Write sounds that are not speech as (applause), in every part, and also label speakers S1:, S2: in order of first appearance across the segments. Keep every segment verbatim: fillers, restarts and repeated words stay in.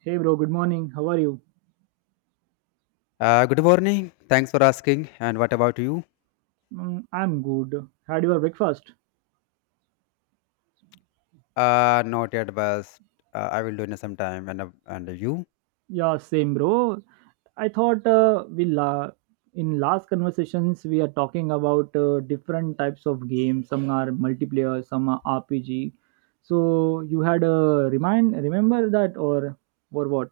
S1: Hey bro, good morning. How are you?
S2: Uh, good morning. Thanks for asking. And what about you?
S1: Mm, I'm good. Had your breakfast?
S2: Uh, not yet, but uh, I will do in some time. And uh, and you?
S1: Yeah, same bro. I thought uh, we la- in last conversations we are talking about uh, different types of games. Some are multiplayer, some are R P G. So you had a remind remember that or or what?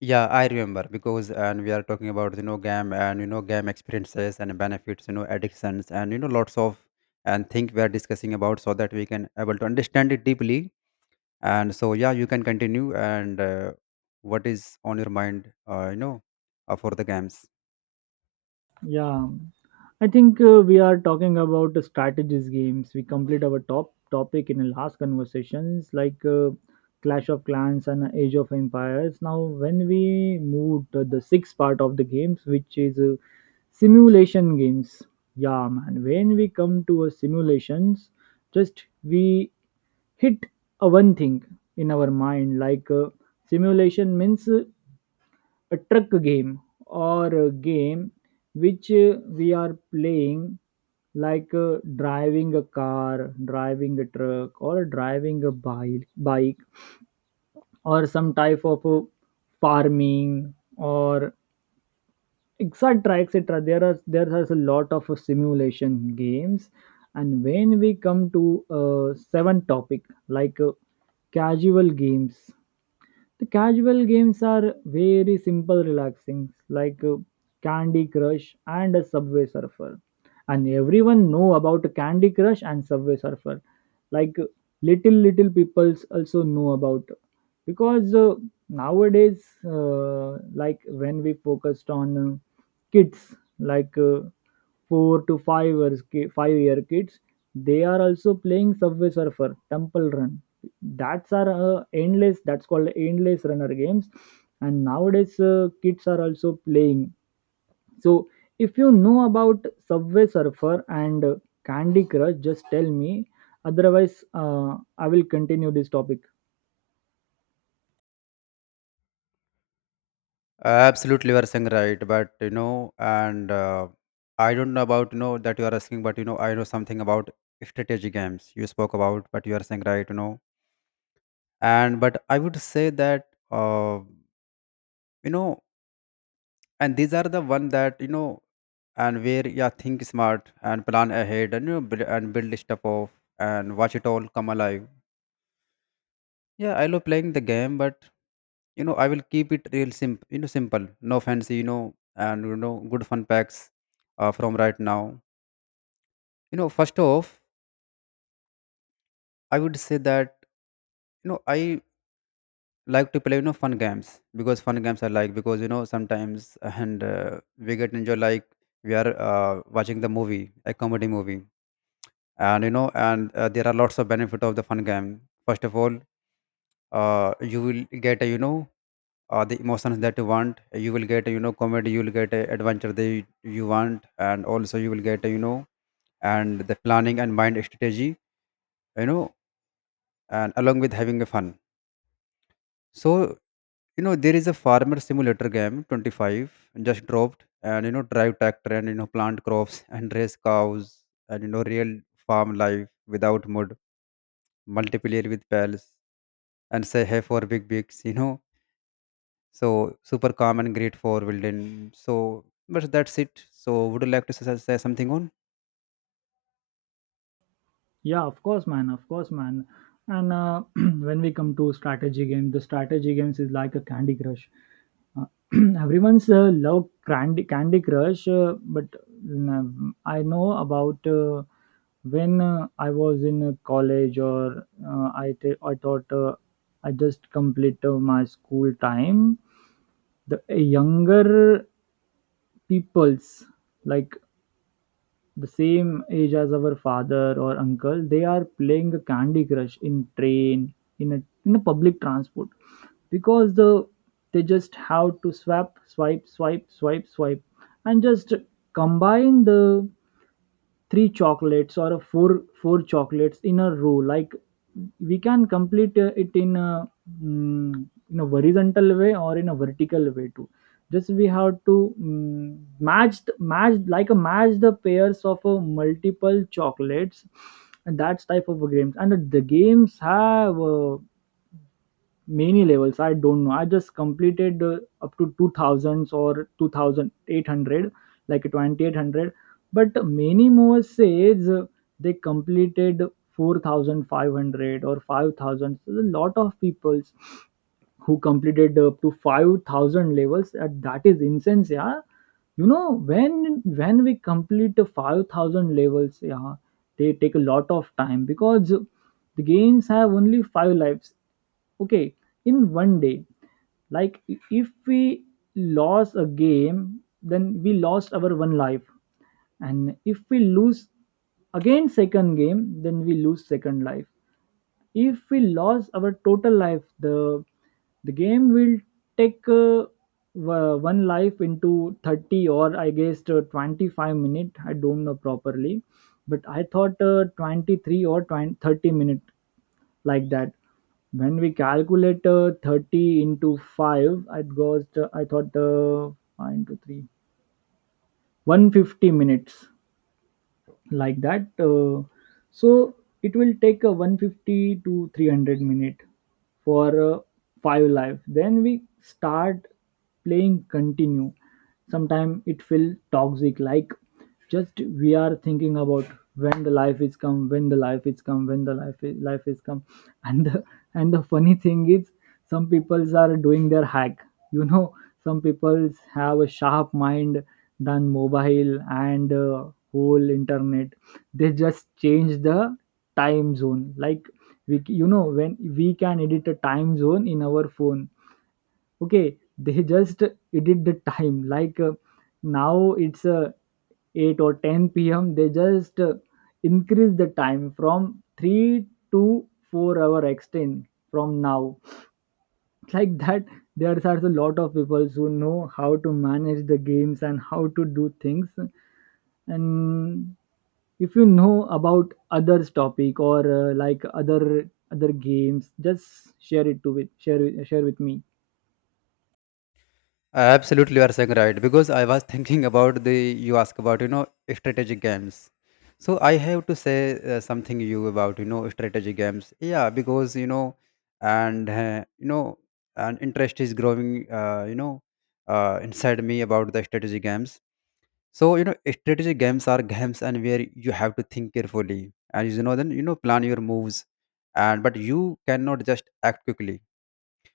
S2: Yeah, I remember because and we are talking about you know game and you know game experiences and benefits, you know addictions and you know lots of and think we are discussing about so that we can able to understand it deeply. And so yeah, you can continue and uh, what is on your mind? Uh, you know, uh, for the games.
S1: Yeah. I think uh, we are talking about the strategies games. We complete our top topic in the last conversations, like uh, Clash of Clans and Age of Empires. Now, when we move to the sixth part of the games, which is uh, simulation games. Yeah, man. When we come to a simulations, just we hit a one thing in our mind, like uh, simulation means uh, a truck game, or a game which uh, we are playing, like uh, driving a car, driving a truck, or driving a bike bike, or some type of uh, farming or etc etc. there are there are a lot of uh, simulation games. And when we come to uh, seventh topic, like uh, casual games. The casual games are very simple, relaxing, like uh, Candy Crush and a Subway Surfer. And everyone know about Candy Crush and Subway Surfer, like little little peoples also know about, because uh, nowadays, uh, like when we focused on uh, kids like uh, four to five or five year kids, they are also playing Subway Surfer, Temple Run. That's are uh, endless, that's called endless runner games. And nowadays uh, kids are also playing. So if you know about Subway Surfer and Candy Crush, just tell me. Otherwise, uh, I will continue this topic.
S2: Absolutely, you are saying right, but you know, and uh, I don't know about you know that you are asking, but you know, I know something about strategy games you spoke about, but you are saying right, you know, and but I would say that uh, you know, and these are the one that you know, and where yeah, think smart and plan ahead, and you know, build, and build stuff off and watch it all come alive. Yeah, I love playing the game, but you know, I will keep it real simple, you know, simple, no fancy, you know, and you know, good fun packs uh, from right now, you know, first off, I would say that you know I like to play you know fun games because fun games I like because you know sometimes and uh, we get enjoy like we are uh, watching the movie, a comedy movie, and you know and uh, there are lots of benefit of the fun game. First of all, uh, you will get uh, you know uh, the emotions that you want. You will get uh, you know comedy, you will get uh, adventure that you, you want, and also you will get uh, you know and the planning and mind strategy, you know, and along with having a fun. So, you know, there is a farmer simulator game twenty-five just dropped and, you know, drive tractor and, you know, plant crops and raise cows and, you know, real farm life without mud, multiplayer with pals and say hey for big bigs, you know. So, super calm and great for building. So, but that's it. So, would you like to say, say something on?
S1: Yeah, of course, man. Of course, man. And uh, (clears throat) when we come to strategy game, the strategy games is like a Candy Crush. Uh, (clears throat) everyone's uh, love Candy Candy Crush, uh, but mm, I know about uh, when uh, I was in uh, college, or uh, I th- I thought uh, I just complete uh, my school time. The younger peoples, like the same age as our father or uncle, they are playing a Candy Crush in train, in a in a public transport, because the they just have to swap, swipe swipe swipe swipe, and just combine the three chocolates or a four four chocolates in a row. Like, we can complete uh, it in a, mm, in a horizontal way, or in a vertical way too. Just we have to mm, match th- match, like a match, the pairs of a multiple chocolates. And that's type of games. And the games have uh, many levels. I don't know, I just completed uh, up to two thousands or two thousand eight hundred, like two thousand eight hundred. But many more says uh, they completed four thousand five hundred or five thousand. So a lot of peoples who completed up to five thousand levels, uh, that is insane. Yeah. You know, when when we complete the five thousand levels, yeah, they take a lot of time, because the games have only five lives. Okay, in one day, like, i- if we lost a game, then we lost our one life. And if we lose again second game, then we lose second life. If we lose our total life, the the game will take uh, wa- one life into thirty, or I guess uh, twenty-five minute, I don't know properly. But I thought uh, twenty-three or twenty thirty minute, like that. When we calculate uh, thirty into five, it goes to, I thought uh, five into 3, 150 minutes, like that, uh, so it will take a one hundred fifty to three hundred minute for uh, five live. Then we start playing continue. Sometimes it feel toxic, like, just we are thinking about when the life is come, when the life is come, when the life is life is come. (laughs) and the, and the funny thing is, some peoples are doing their hack you know some peoples have a sharp mind than mobile and uh, whole internet. They just change the time zone, like, we c- you know, when we can edit a time zone in our phone. Okay, they just edit the time, like uh, now it's uh, eight or ten p m. They just uh, increase the time from three to four hour extend from now, (laughs) like that. There are a lot of people who know how to manage the games and how to do things. And if you know about others topic, or uh, like other other games, just share it to with share with- share with me.
S2: Absolutely, you are saying right. Because I was (laughs) thinking about the you ask about you know strategic games. So I have to say uh, something you about you know strategy games. Yeah, because you know, and uh, you know, and interest is growing. Uh, you know, uh, inside me about the strategy games. So you know, strategy games are games and where you have to think carefully and you know then you know plan your moves, and but you cannot just act quickly.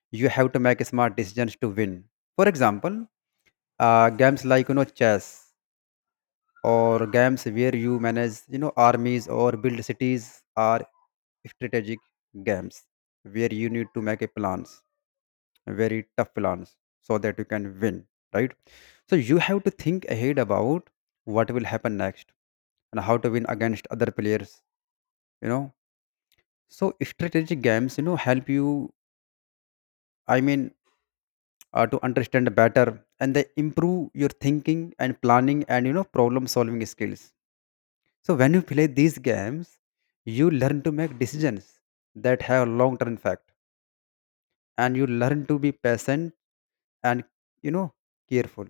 S2: You have to make smart decisions to win. For example, uh, games like you know chess or games where you manage you know armies or build cities are strategic games where you need to make a plans, very tough plans, so that you can win, right, so you have to think ahead about what will happen next and how to win against other players, you know, so strategic games you know help you, I mean, uh, to understand better, and they improve your thinking and planning and you know problem solving skills. So when you play these games, you learn to make decisions that have long-term effect, and you learn to be patient and you know careful.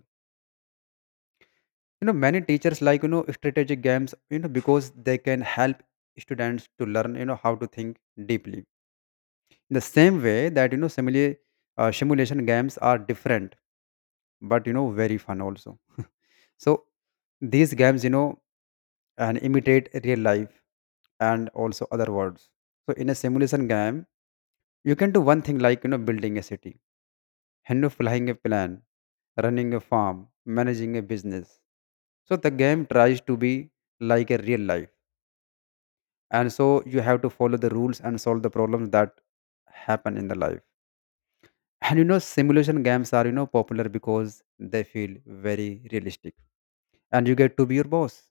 S2: You know many teachers like you know strategic games, you know, because they can help students to learn you know how to think deeply. In the same way that you know simile, uh, simulation games are different, but you know very fun also. So these games you know and imitate real life and also other worlds. So in a simulation game you can do one thing like, you know, building a city, and you know, flying a plane, running a farm, managing a business. So the game tries to be like a real life. And so you have to follow the rules and solve the problems that happen in the life. And you know, simulation games are, you know, popular because they feel very realistic. And you get to be your boss,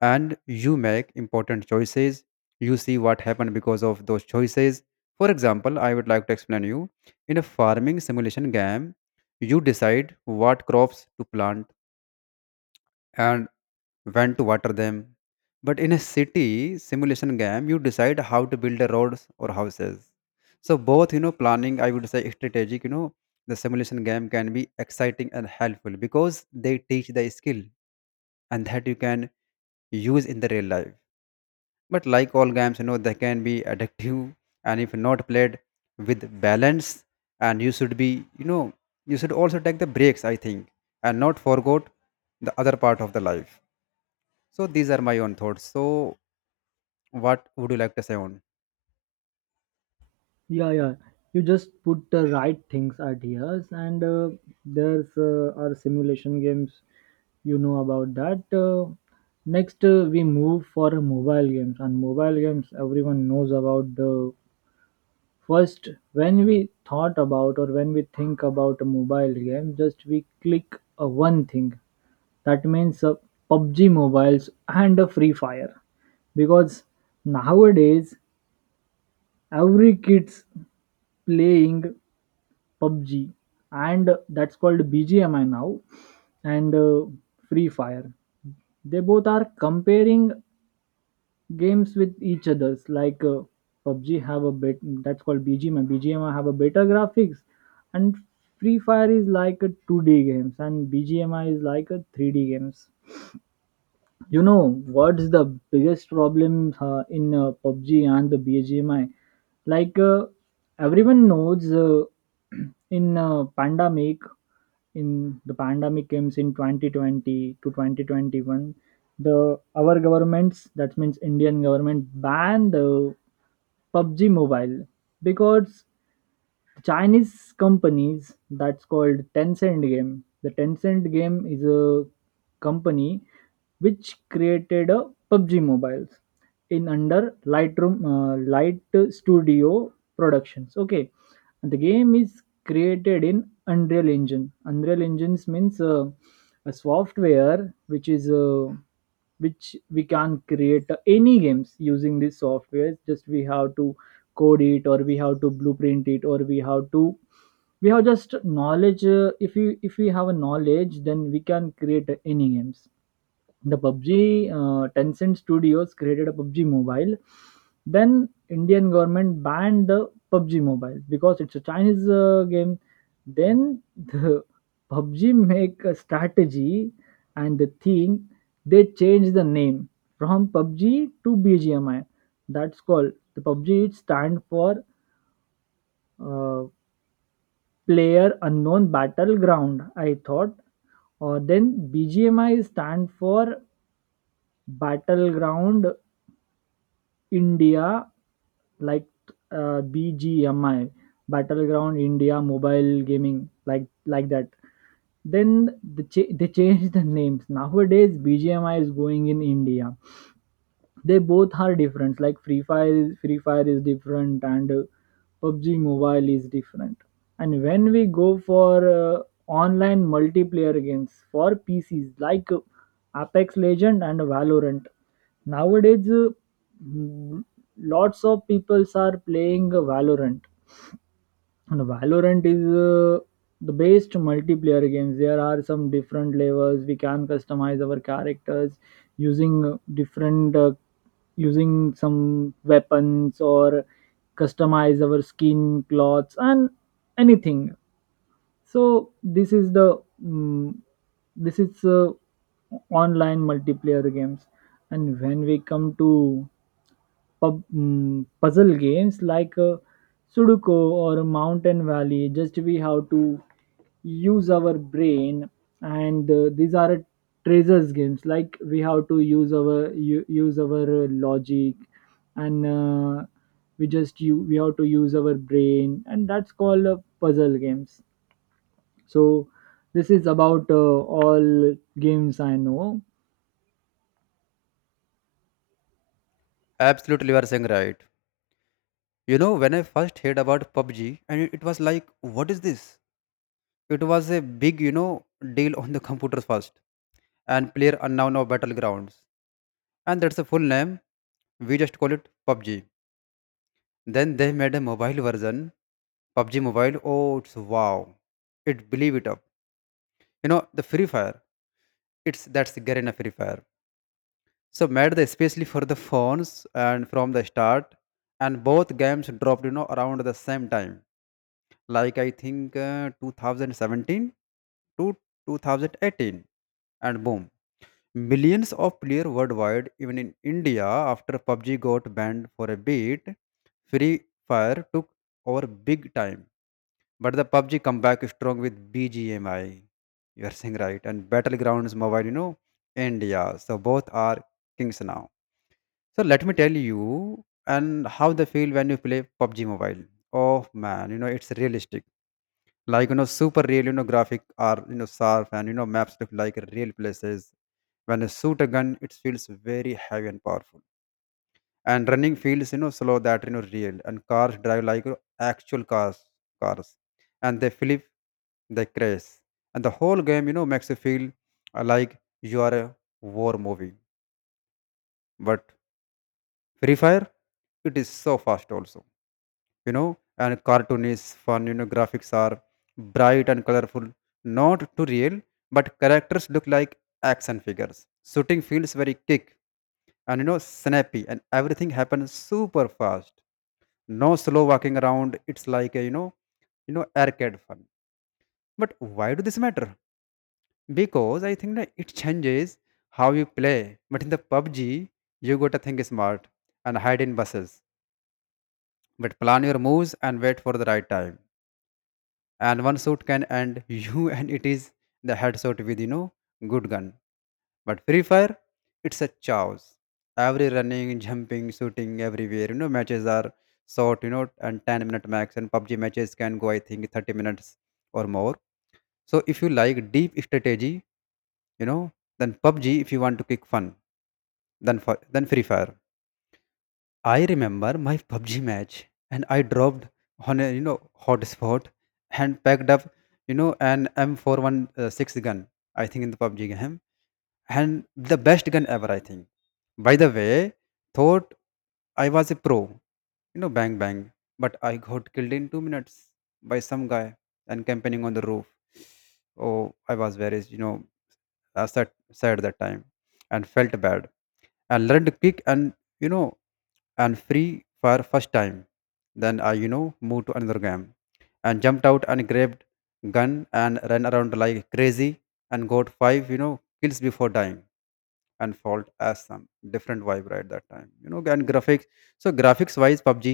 S2: and you make important choices, you see what happened because of those choices. For example, I would like to explain you in a farming simulation game you decide what crops to plant and when to water them, but in a city simulation game you decide how to build the roads or houses. So both you know planning, I would say strategic, you know, the simulation game can be exciting and helpful because they teach the skill and that you can use in the real life. But like all games, you know, they can be addictive, and if not played with balance, and you should be, you know, you should also take the breaks, I think, and not forget the other part of the life. So these are my own thoughts. So what would you like to say on?
S1: Yeah, yeah, you just put the right things, ideas, and uh, there's uh, our simulation games, you know about that. Uh, next, uh, we move for mobile games. And mobile games, everyone knows about the first. When we thought about, or when we think about a mobile game, just we click a one thing. That means uh, PUBG mobiles and uh, Free Fire, because nowadays every kids playing PUBG, and that's called B G M I now, and uh, Free Fire. They both are comparing games with each others, like uh, PUBG have a bit, that's called B G M I. B G M I have a better graphics. And Free Fire is like a two D games, and B G M I is like a three D games. You know what's the biggest problem uh, in uh, PUBG and the B G M I? Like uh, everyone knows, uh, (clears throat) in uh, pandemic, in the pandemic comes in twenty twenty to twenty twenty-one, the our governments, that means Indian government, banned the PUBG Mobile, because Chinese companies, that's called Tencent Game. The Tencent Game is a company which created a PUBG Mobiles in under Lightroom uh, Light Studio Productions. Okay, the game is created in Unreal Engine. Unreal Engines means uh, a software which is uh, which we can create uh, any games using this software. Just we have to code it, or we have to blueprint it, or we have to, we have just knowledge, uh, if you if we have a knowledge, then we can create uh, any games. The PUBG uh, Tencent Studios created a PUBG Mobile. Then Indian government banned the PUBG Mobile because it's a Chinese uh, game. Then the (laughs) PUBG make a strategy and the theme. They change the name from PUBG to B G M I. That's called the PUBG. It stand for uh, Player Unknown Battleground, I thought. Or then B G M I stand for Battleground India, like uh, B G M I, Battleground India Mobile Gaming, like like that. Then the cha- they changed the names. Nowadays, B G M I is going in India. They both are different. Like, free fire is- Free Fire is different, and uh, PUBG mobile is different. And when we go for uh, online multiplayer games for pcs, like uh, Apex Legend and Valorant. Nowadays uh, mm, lots of people are playing uh, Valorant. And Valorant is uh, the best multiplayer games. There are some different levels. We can customize our characters using uh, different, uh, using some weapons, or customize our skin, clothes, and anything. So this is the mm this is uh, online multiplayer games. And when we come to pub, mm, puzzle games like uh, Sudoku or Mountain Valley. Just we have to use our brain, and uh, these are treasures games. Like, we have to use our u- use our uh, logic, and uh, we just you we have to use our brain, and that's called uh, puzzle games. So this is about uh, all games I know.
S2: Absolutely, you are saying right. You know, when I first heard about P U B G, and it it was like, what is this? It was a big, you know, deal on the computer first, and player unknown of battlegrounds, and that's a full name. We just call it P U B G. Then they made a mobile version, P U B G Mobile. Oh, it's wow! It believe it up. You know the Free Fire. It's that's the Garena Free Fire. So made the especially for the phones and from the start, and both games dropped you know around the same time. Like I think uh, two thousand seventeen to twenty eighteen, and boom, millions of players worldwide. Even in India, after P U B G got banned for a bit, Free Fire took over big time. But the P U B G come back strong with B G M I, you're saying right, and Battlegrounds Mobile, you know, India. So both are kings now. So let me tell you and how they feel when you play P U B G Mobile. Oh man, you know, it's realistic. Like, you know, super real, you know, graphic are, you know, sharp and, you know, maps look like real places. When you shoot a gun, it feels very heavy and powerful, and running feels you know slow that you know real, and cars drive like you know, actual cars cars, and they flip, they crash, and the whole game you know makes you feel uh, like you are a war movie. But Free Fire, it is so fast also, you know, and cartoon is fun, you know graphics are bright and colorful, not too real, but characters look like action figures, shooting feels very kick and you know snappy, and everything happens super fast, no slow walking around. It's like a you know, you know arcade fun. But why do this matter? Because I think that it changes how you play, but in the PUBG you got to think smart and hide in buses, but plan your moves and wait for the right time, and one shot can end you (laughs) and it is the headshot with you know good gun. But Free Fire, it's a chaos. Every running, jumping, shooting everywhere. You know, matches are short, you know, and ten minute max. And P U B G matches can go, I think, thirty minutes or more. So if you like deep strategy, you know, then P U B G, if you want to kick fun, then, fi- then Free Fire. I remember my P U B G match and I dropped on a, you know, hot spot and packed up, you know, an M four sixteen gun, I think, in the P U B G game and the best gun ever, I think. By the way, thought I was a pro, you know, bang bang, but I got killed in two minutes by some guy and campaigning on the roof. Oh, I was very, you know, uh, sad, sad that time and felt bad and learned to kick and, you know, and free for first time. Then I, you know, moved to another game and jumped out and grabbed gun and ran around like crazy and got five, you know, kills before dying and fault as some different vibe right that time, you know, and graphics. So graphics wise PUBG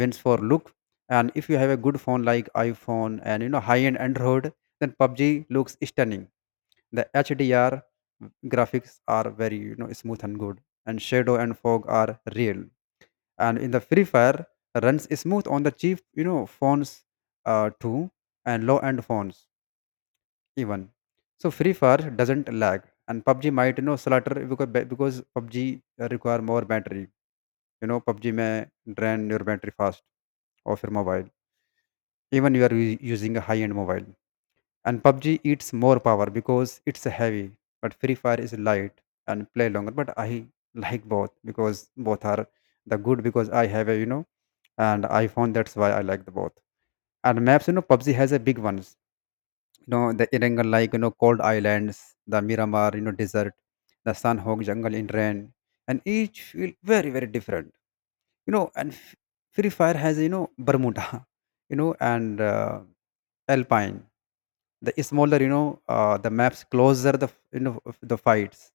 S2: wins for look, and if you have a good phone like iPhone and you know high end android, then PUBG looks stunning. The H D R graphics are very you know smooth and good, and shadow and fog are real. And in the Free Fire runs smooth on the cheap you know phones uh, too, and low end phones even. So Free Fire doesn't lag, and P U B G might you know slaughter because be- because P U B G require more battery. You know P U B G may drain your battery fast of your mobile, even you are u- using a high end mobile. And P U B G eats more power because it's heavy, but Free Fire is light and play longer. But I (laughs) like both because both are the good because I have a you know and iPhone. That's why I like the both. And maps, you know, P U B G has a big ones you know the Irangal, like you know cold islands, the Miramar you know desert, the Sanhok jungle in rain, and each feel very very different. You know, and f- Free Fire has you know Bermuda, (laughs) you know, and uh, Alpine. The smaller you know uh, the maps closer the f- you know f- the fights,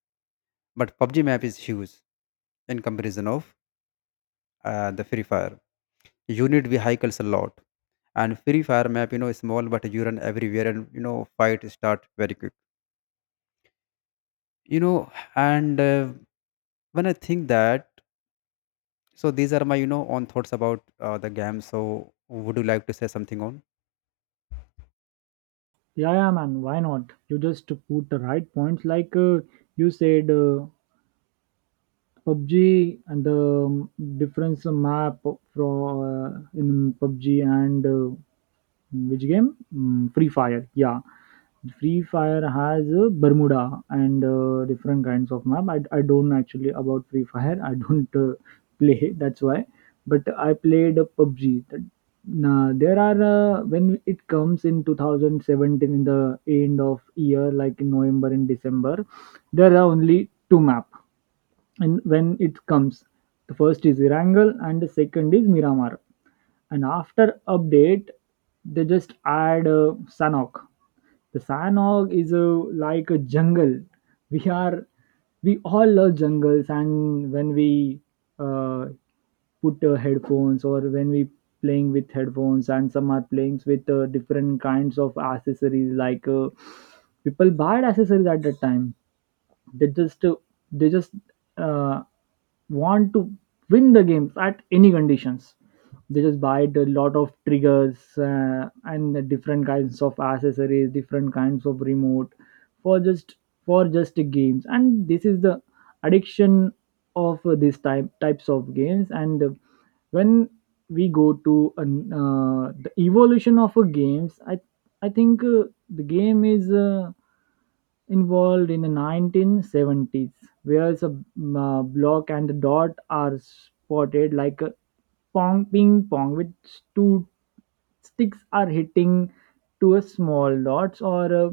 S2: but P U B G map is huge in comparison of uh, the Free Fire. You need vehicles a lot, and Free Fire map you know is small, but you run everywhere and you know fight start very quick you know and uh, when I think that, so these are my you know own thoughts about uh, the game. So would you like to say something on?
S1: Yeah, yeah, man. Why not? You just put the right points, like uh, you said. Uh, PUBG, and the um, difference map from uh, in PUBG, and uh, which game? Mm, Free Fire. Yeah, Free Fire has uh, Bermuda and uh, different kinds of map. I, I don't actually about Free Fire, I don't uh, play. (laughs) That's why. But I played uh, PUBG. That- Now there are uh, when it comes in twenty seventeen, in the end of year, like in November and December, there are only two map. And when it comes, the first is Irangal and the second is Miramar. And after update, they just add uh, Sanok. The Sanok is a, like a jungle. we are we all love jungles. And when we uh, put uh, headphones, or when we playing with headphones, and some are playing with uh, different kinds of accessories, like uh, people buy accessories at that time. They just uh, they just uh, want to win the games at any conditions. They just buy a lot of triggers uh, and the different kinds of accessories, different kinds of remote, for just, for just the games. And this is the addiction of uh, these type types of games. And uh, when we go to an, uh, the evolution of a games, I I think uh, the game is uh, involved in the nineteen seventies, where a uh, block and a dot are spotted like a pong, ping pong, with two sticks are hitting to a small dots, or uh,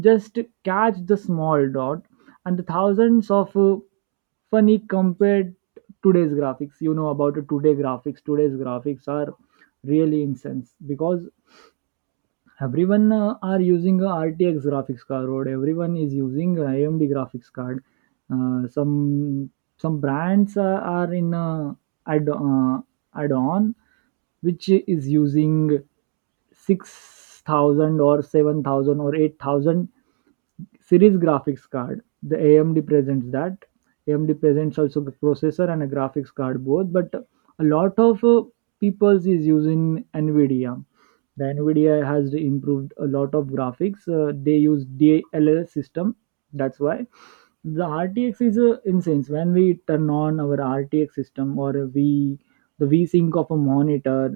S1: just catch the small dot. And the thousands of uh, funny compared today's graphics, you know about it. Today graphics today's graphics are really intense, because everyone uh, are using a R T X graphics card, or everyone is using a AMD graphics card. Uh, some some brands uh, are in uh, add uh, add on, which is using six thousand or seven thousand or eight thousand series graphics card. The AMD presents that, amd presents also the processor and a graphics card both. But a lot of uh, people is using Nvidia. The Nvidia has improved a lot of graphics, uh, they use D L L system, that's why the RTX is uh, incense. When we turn on our RTX system, or we, the vsync of a monitor,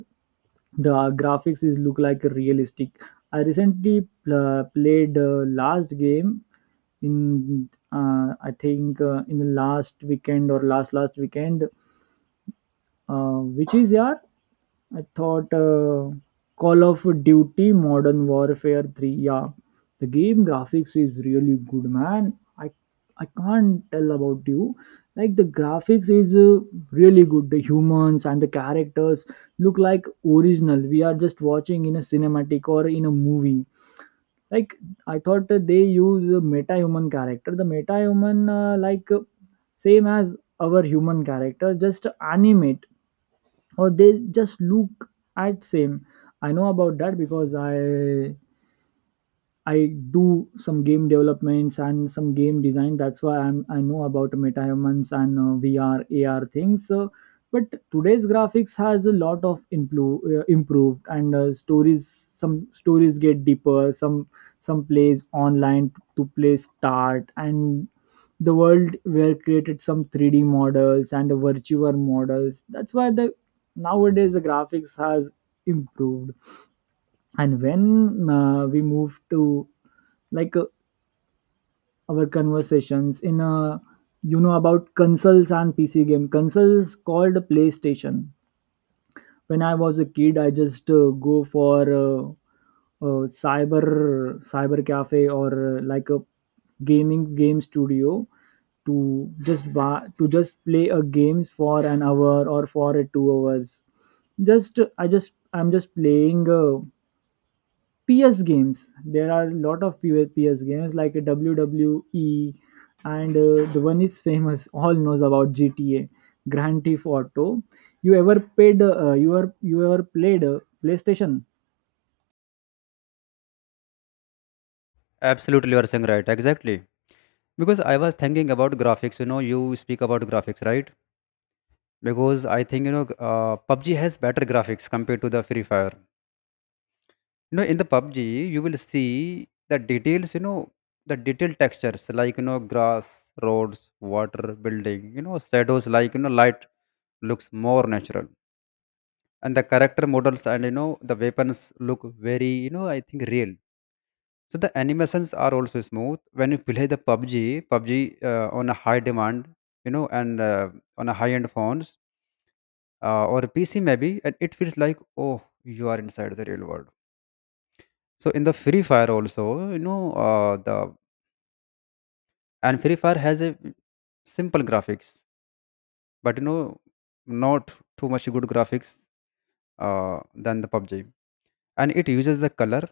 S1: the graphics is look like realistic. I recently pl- played uh, last game in uh, I think uh, in the last weekend or last last weekend, uh, which is, yeah, I thought uh, Call of Duty Modern Warfare three. Yeah, the game graphics is really good, man. I I can't tell about you. Like the graphics is uh, really good. The humans and the characters look like original. We are just watching in a cinematic or in a movie. Like, I thought that they use a meta-human character. The meta-human, uh, like uh, same as our human character, just animate, or they just look at same. I know about that because I I do some game developments and some game design. That's why I'm I know about MetaHumans and uh, V R A R things. So, but today's graphics has a lot of impro- uh, improved. And uh, stories, some stories get deeper. Some some plays online to play start, and the world were created, some three D models and virtual models. That's why the, nowadays the graphics has improved. And when uh, we move to, like uh, our conversations in a, you know about consoles and pc game consoles, called PlayStation. When I was a kid, I just uh, go for uh, uh, cyber cyber cafe, or uh, like a gaming game studio, to just buy, to just play a games for an hour or for a two hours. Just uh, i just I'm just playing uh, P S games. There are a lot of P S games like a W W E, and uh, the one is famous. All knows about G T A, Grand Theft Auto. You ever paid? Uh, you are you ever played uh, PlayStation?
S2: Absolutely, you are saying right, exactly, because I was thinking about graphics. You know, you speak about graphics, right, because I think you know uh, PUBG has better graphics compared to the Free Fire. You know, in the PUBG you will see the details, you know, the detailed textures like you know grass, roads, water, building, you know shadows, like you know light looks more natural, and the character models and you know the weapons look very you know I think real. So the animations are also smooth when you play the P U B G, P U B G uh, on a high demand, you know, and uh, on a high end phones uh, or P C maybe, and it feels like, oh, you are inside the real world. So in the Free Fire also, you know, uh, the and Free Fire has a simple graphics, but you know, not too much good graphics uh, than the P U B G. And it uses the color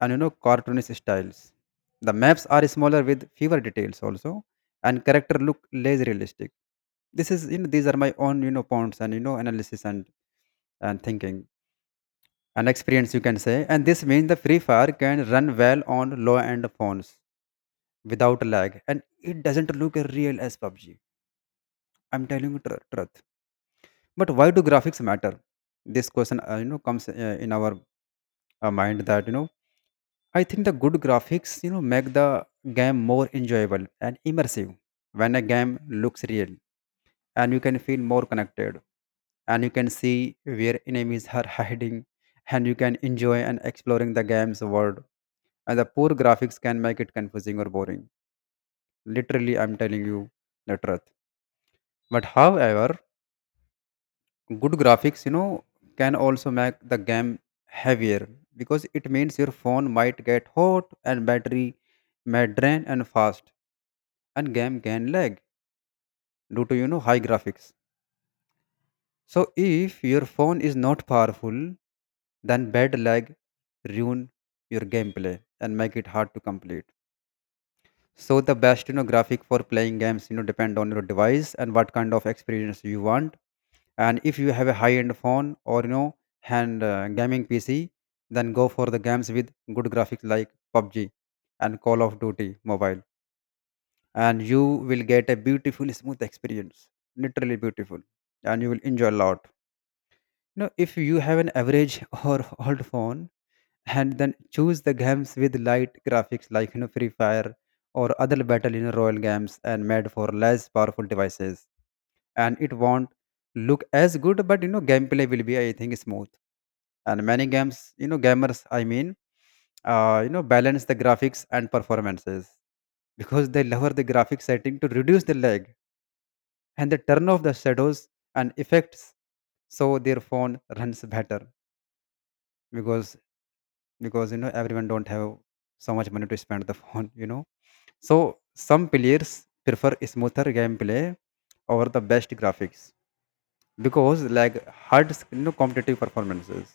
S2: and you know cartoonish styles. The maps are smaller with fewer details also, and character look less realistic. This is you know these are my own you know points and you know analysis and and thinking and experience, you can say, and this means the Free Fire can run well on low end phones without lag, and it doesn't look real as P U B G. I'm telling you tr- truth. But why do graphics matter? This question uh, you know comes uh, in our uh, mind, that you know I think the good graphics, you know, make the game more enjoyable and immersive. When a game looks real, and you can feel more connected, and you can see where enemies are (laughs) hiding, and you can enjoy and exploring the game's world. And the poor graphics can make it confusing or boring. Literally, I'm telling you the truth. But however, good graphics, you know, can also make the game heavier, because it means your phone might get hot and battery may drain and fast, and game can lag due to you know high graphics. So if your phone is not powerful, then bad lag ruin your gameplay and make it hard to complete. So the best you know graphic for playing games you know depend on your device and what kind of experience you want. And if you have a high end phone or you know hand uh, gaming P C, then go for the games with good graphics like P U B G and Call of Duty mobile, and you will get a beautiful smooth experience, literally beautiful, and you will enjoy a lot, you know. If you have an average (laughs) or old phone, and then choose the games with light graphics like you know Free Fire or other battle you know royal games and made for less powerful devices, and it won't look as good, but you know gameplay will be I think smooth. And many games you know gamers I mean uh, you know balance the graphics and performances, because they lower the graphic setting to reduce the lag, and they turn off the shadows and effects so their phone runs better. because because you know everyone don't have so much money to spend the (laughs) phone you know. So some players prefer smoother gameplay over the best graphics, because like hard you know competitive performances.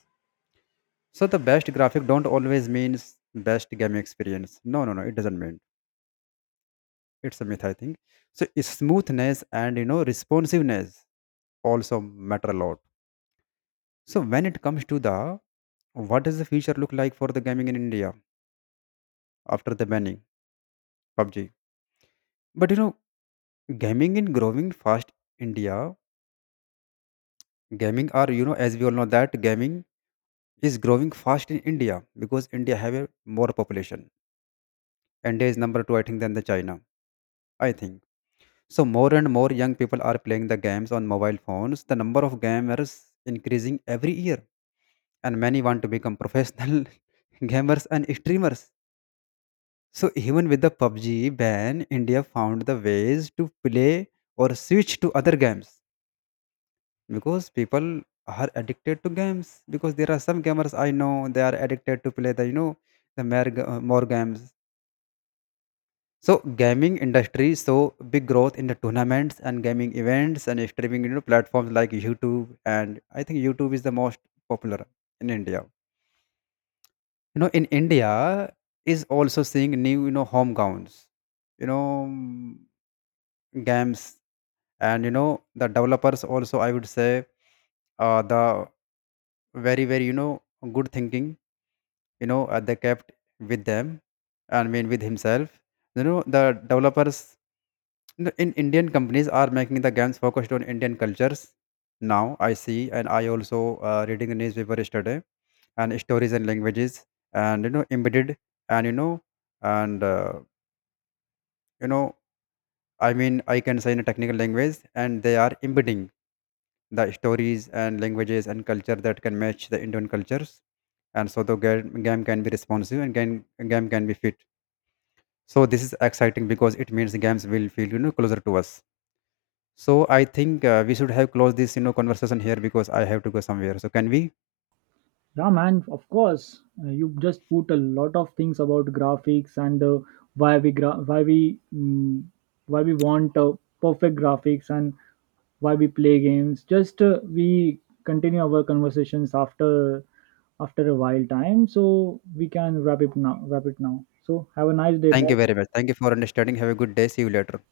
S2: So the best graphic don't always means best game experience. No, no, no, it doesn't mean. It's a myth, I think. So is smoothness and you know responsiveness also matter a lot. So when it comes to the, what does the future look like for the gaming in India after the banning P U B G? But you know, gaming in growing fast India, gaming are you know, as we all know that gaming is growing fast in India, because India have a more population. India is number two, I think, than the China, I think so. More and more young people are playing the games on mobile phones. The number of gamers increasing every year, and many want to become professional (laughs) gamers and streamers. So even with the P U B G ban, India found the ways to play or switch to other games, because people are addicted to games. Because there are some gamers I know they are addicted to play the you know the more, g- uh, more games. So gaming industry saw big growth in the tournaments and gaming events and streaming you know platforms like YouTube, and I think YouTube is the most popular in India. You know in India is also seeing new you know hometowns. You know games and you know the developers also I would say uh, the very very you know good thinking, you know uh, they kept with them, I mean with himself, you know, the developers in in Indian companies are making the games focused on Indian cultures. Now I see, and I also uh, reading the newspaper yesterday, and stories and languages and you know embedded and you know and uh, you know I mean I can say, in a technical language, and they are embedding the stories and languages and culture that can match the Indian cultures. And so the ga- game can be responsive and game, game can be fit. So this is exciting because it means the games will feel you know closer to us. So I think uh, we should have closed this you know conversation here because I have to go somewhere. So can we?
S1: Yeah, man, of course. Uh, you just put a lot of things about graphics, and uh, why we gra- why we mm, why we want uh, perfect graphics, and why we play games. Just uh, we continue our conversations after after a while time, so we can wrap it now. Wrap it now. So have a nice day.
S2: Thank
S1: Bye.
S2: you very much. Thank you for understanding. Have a good day. See you later.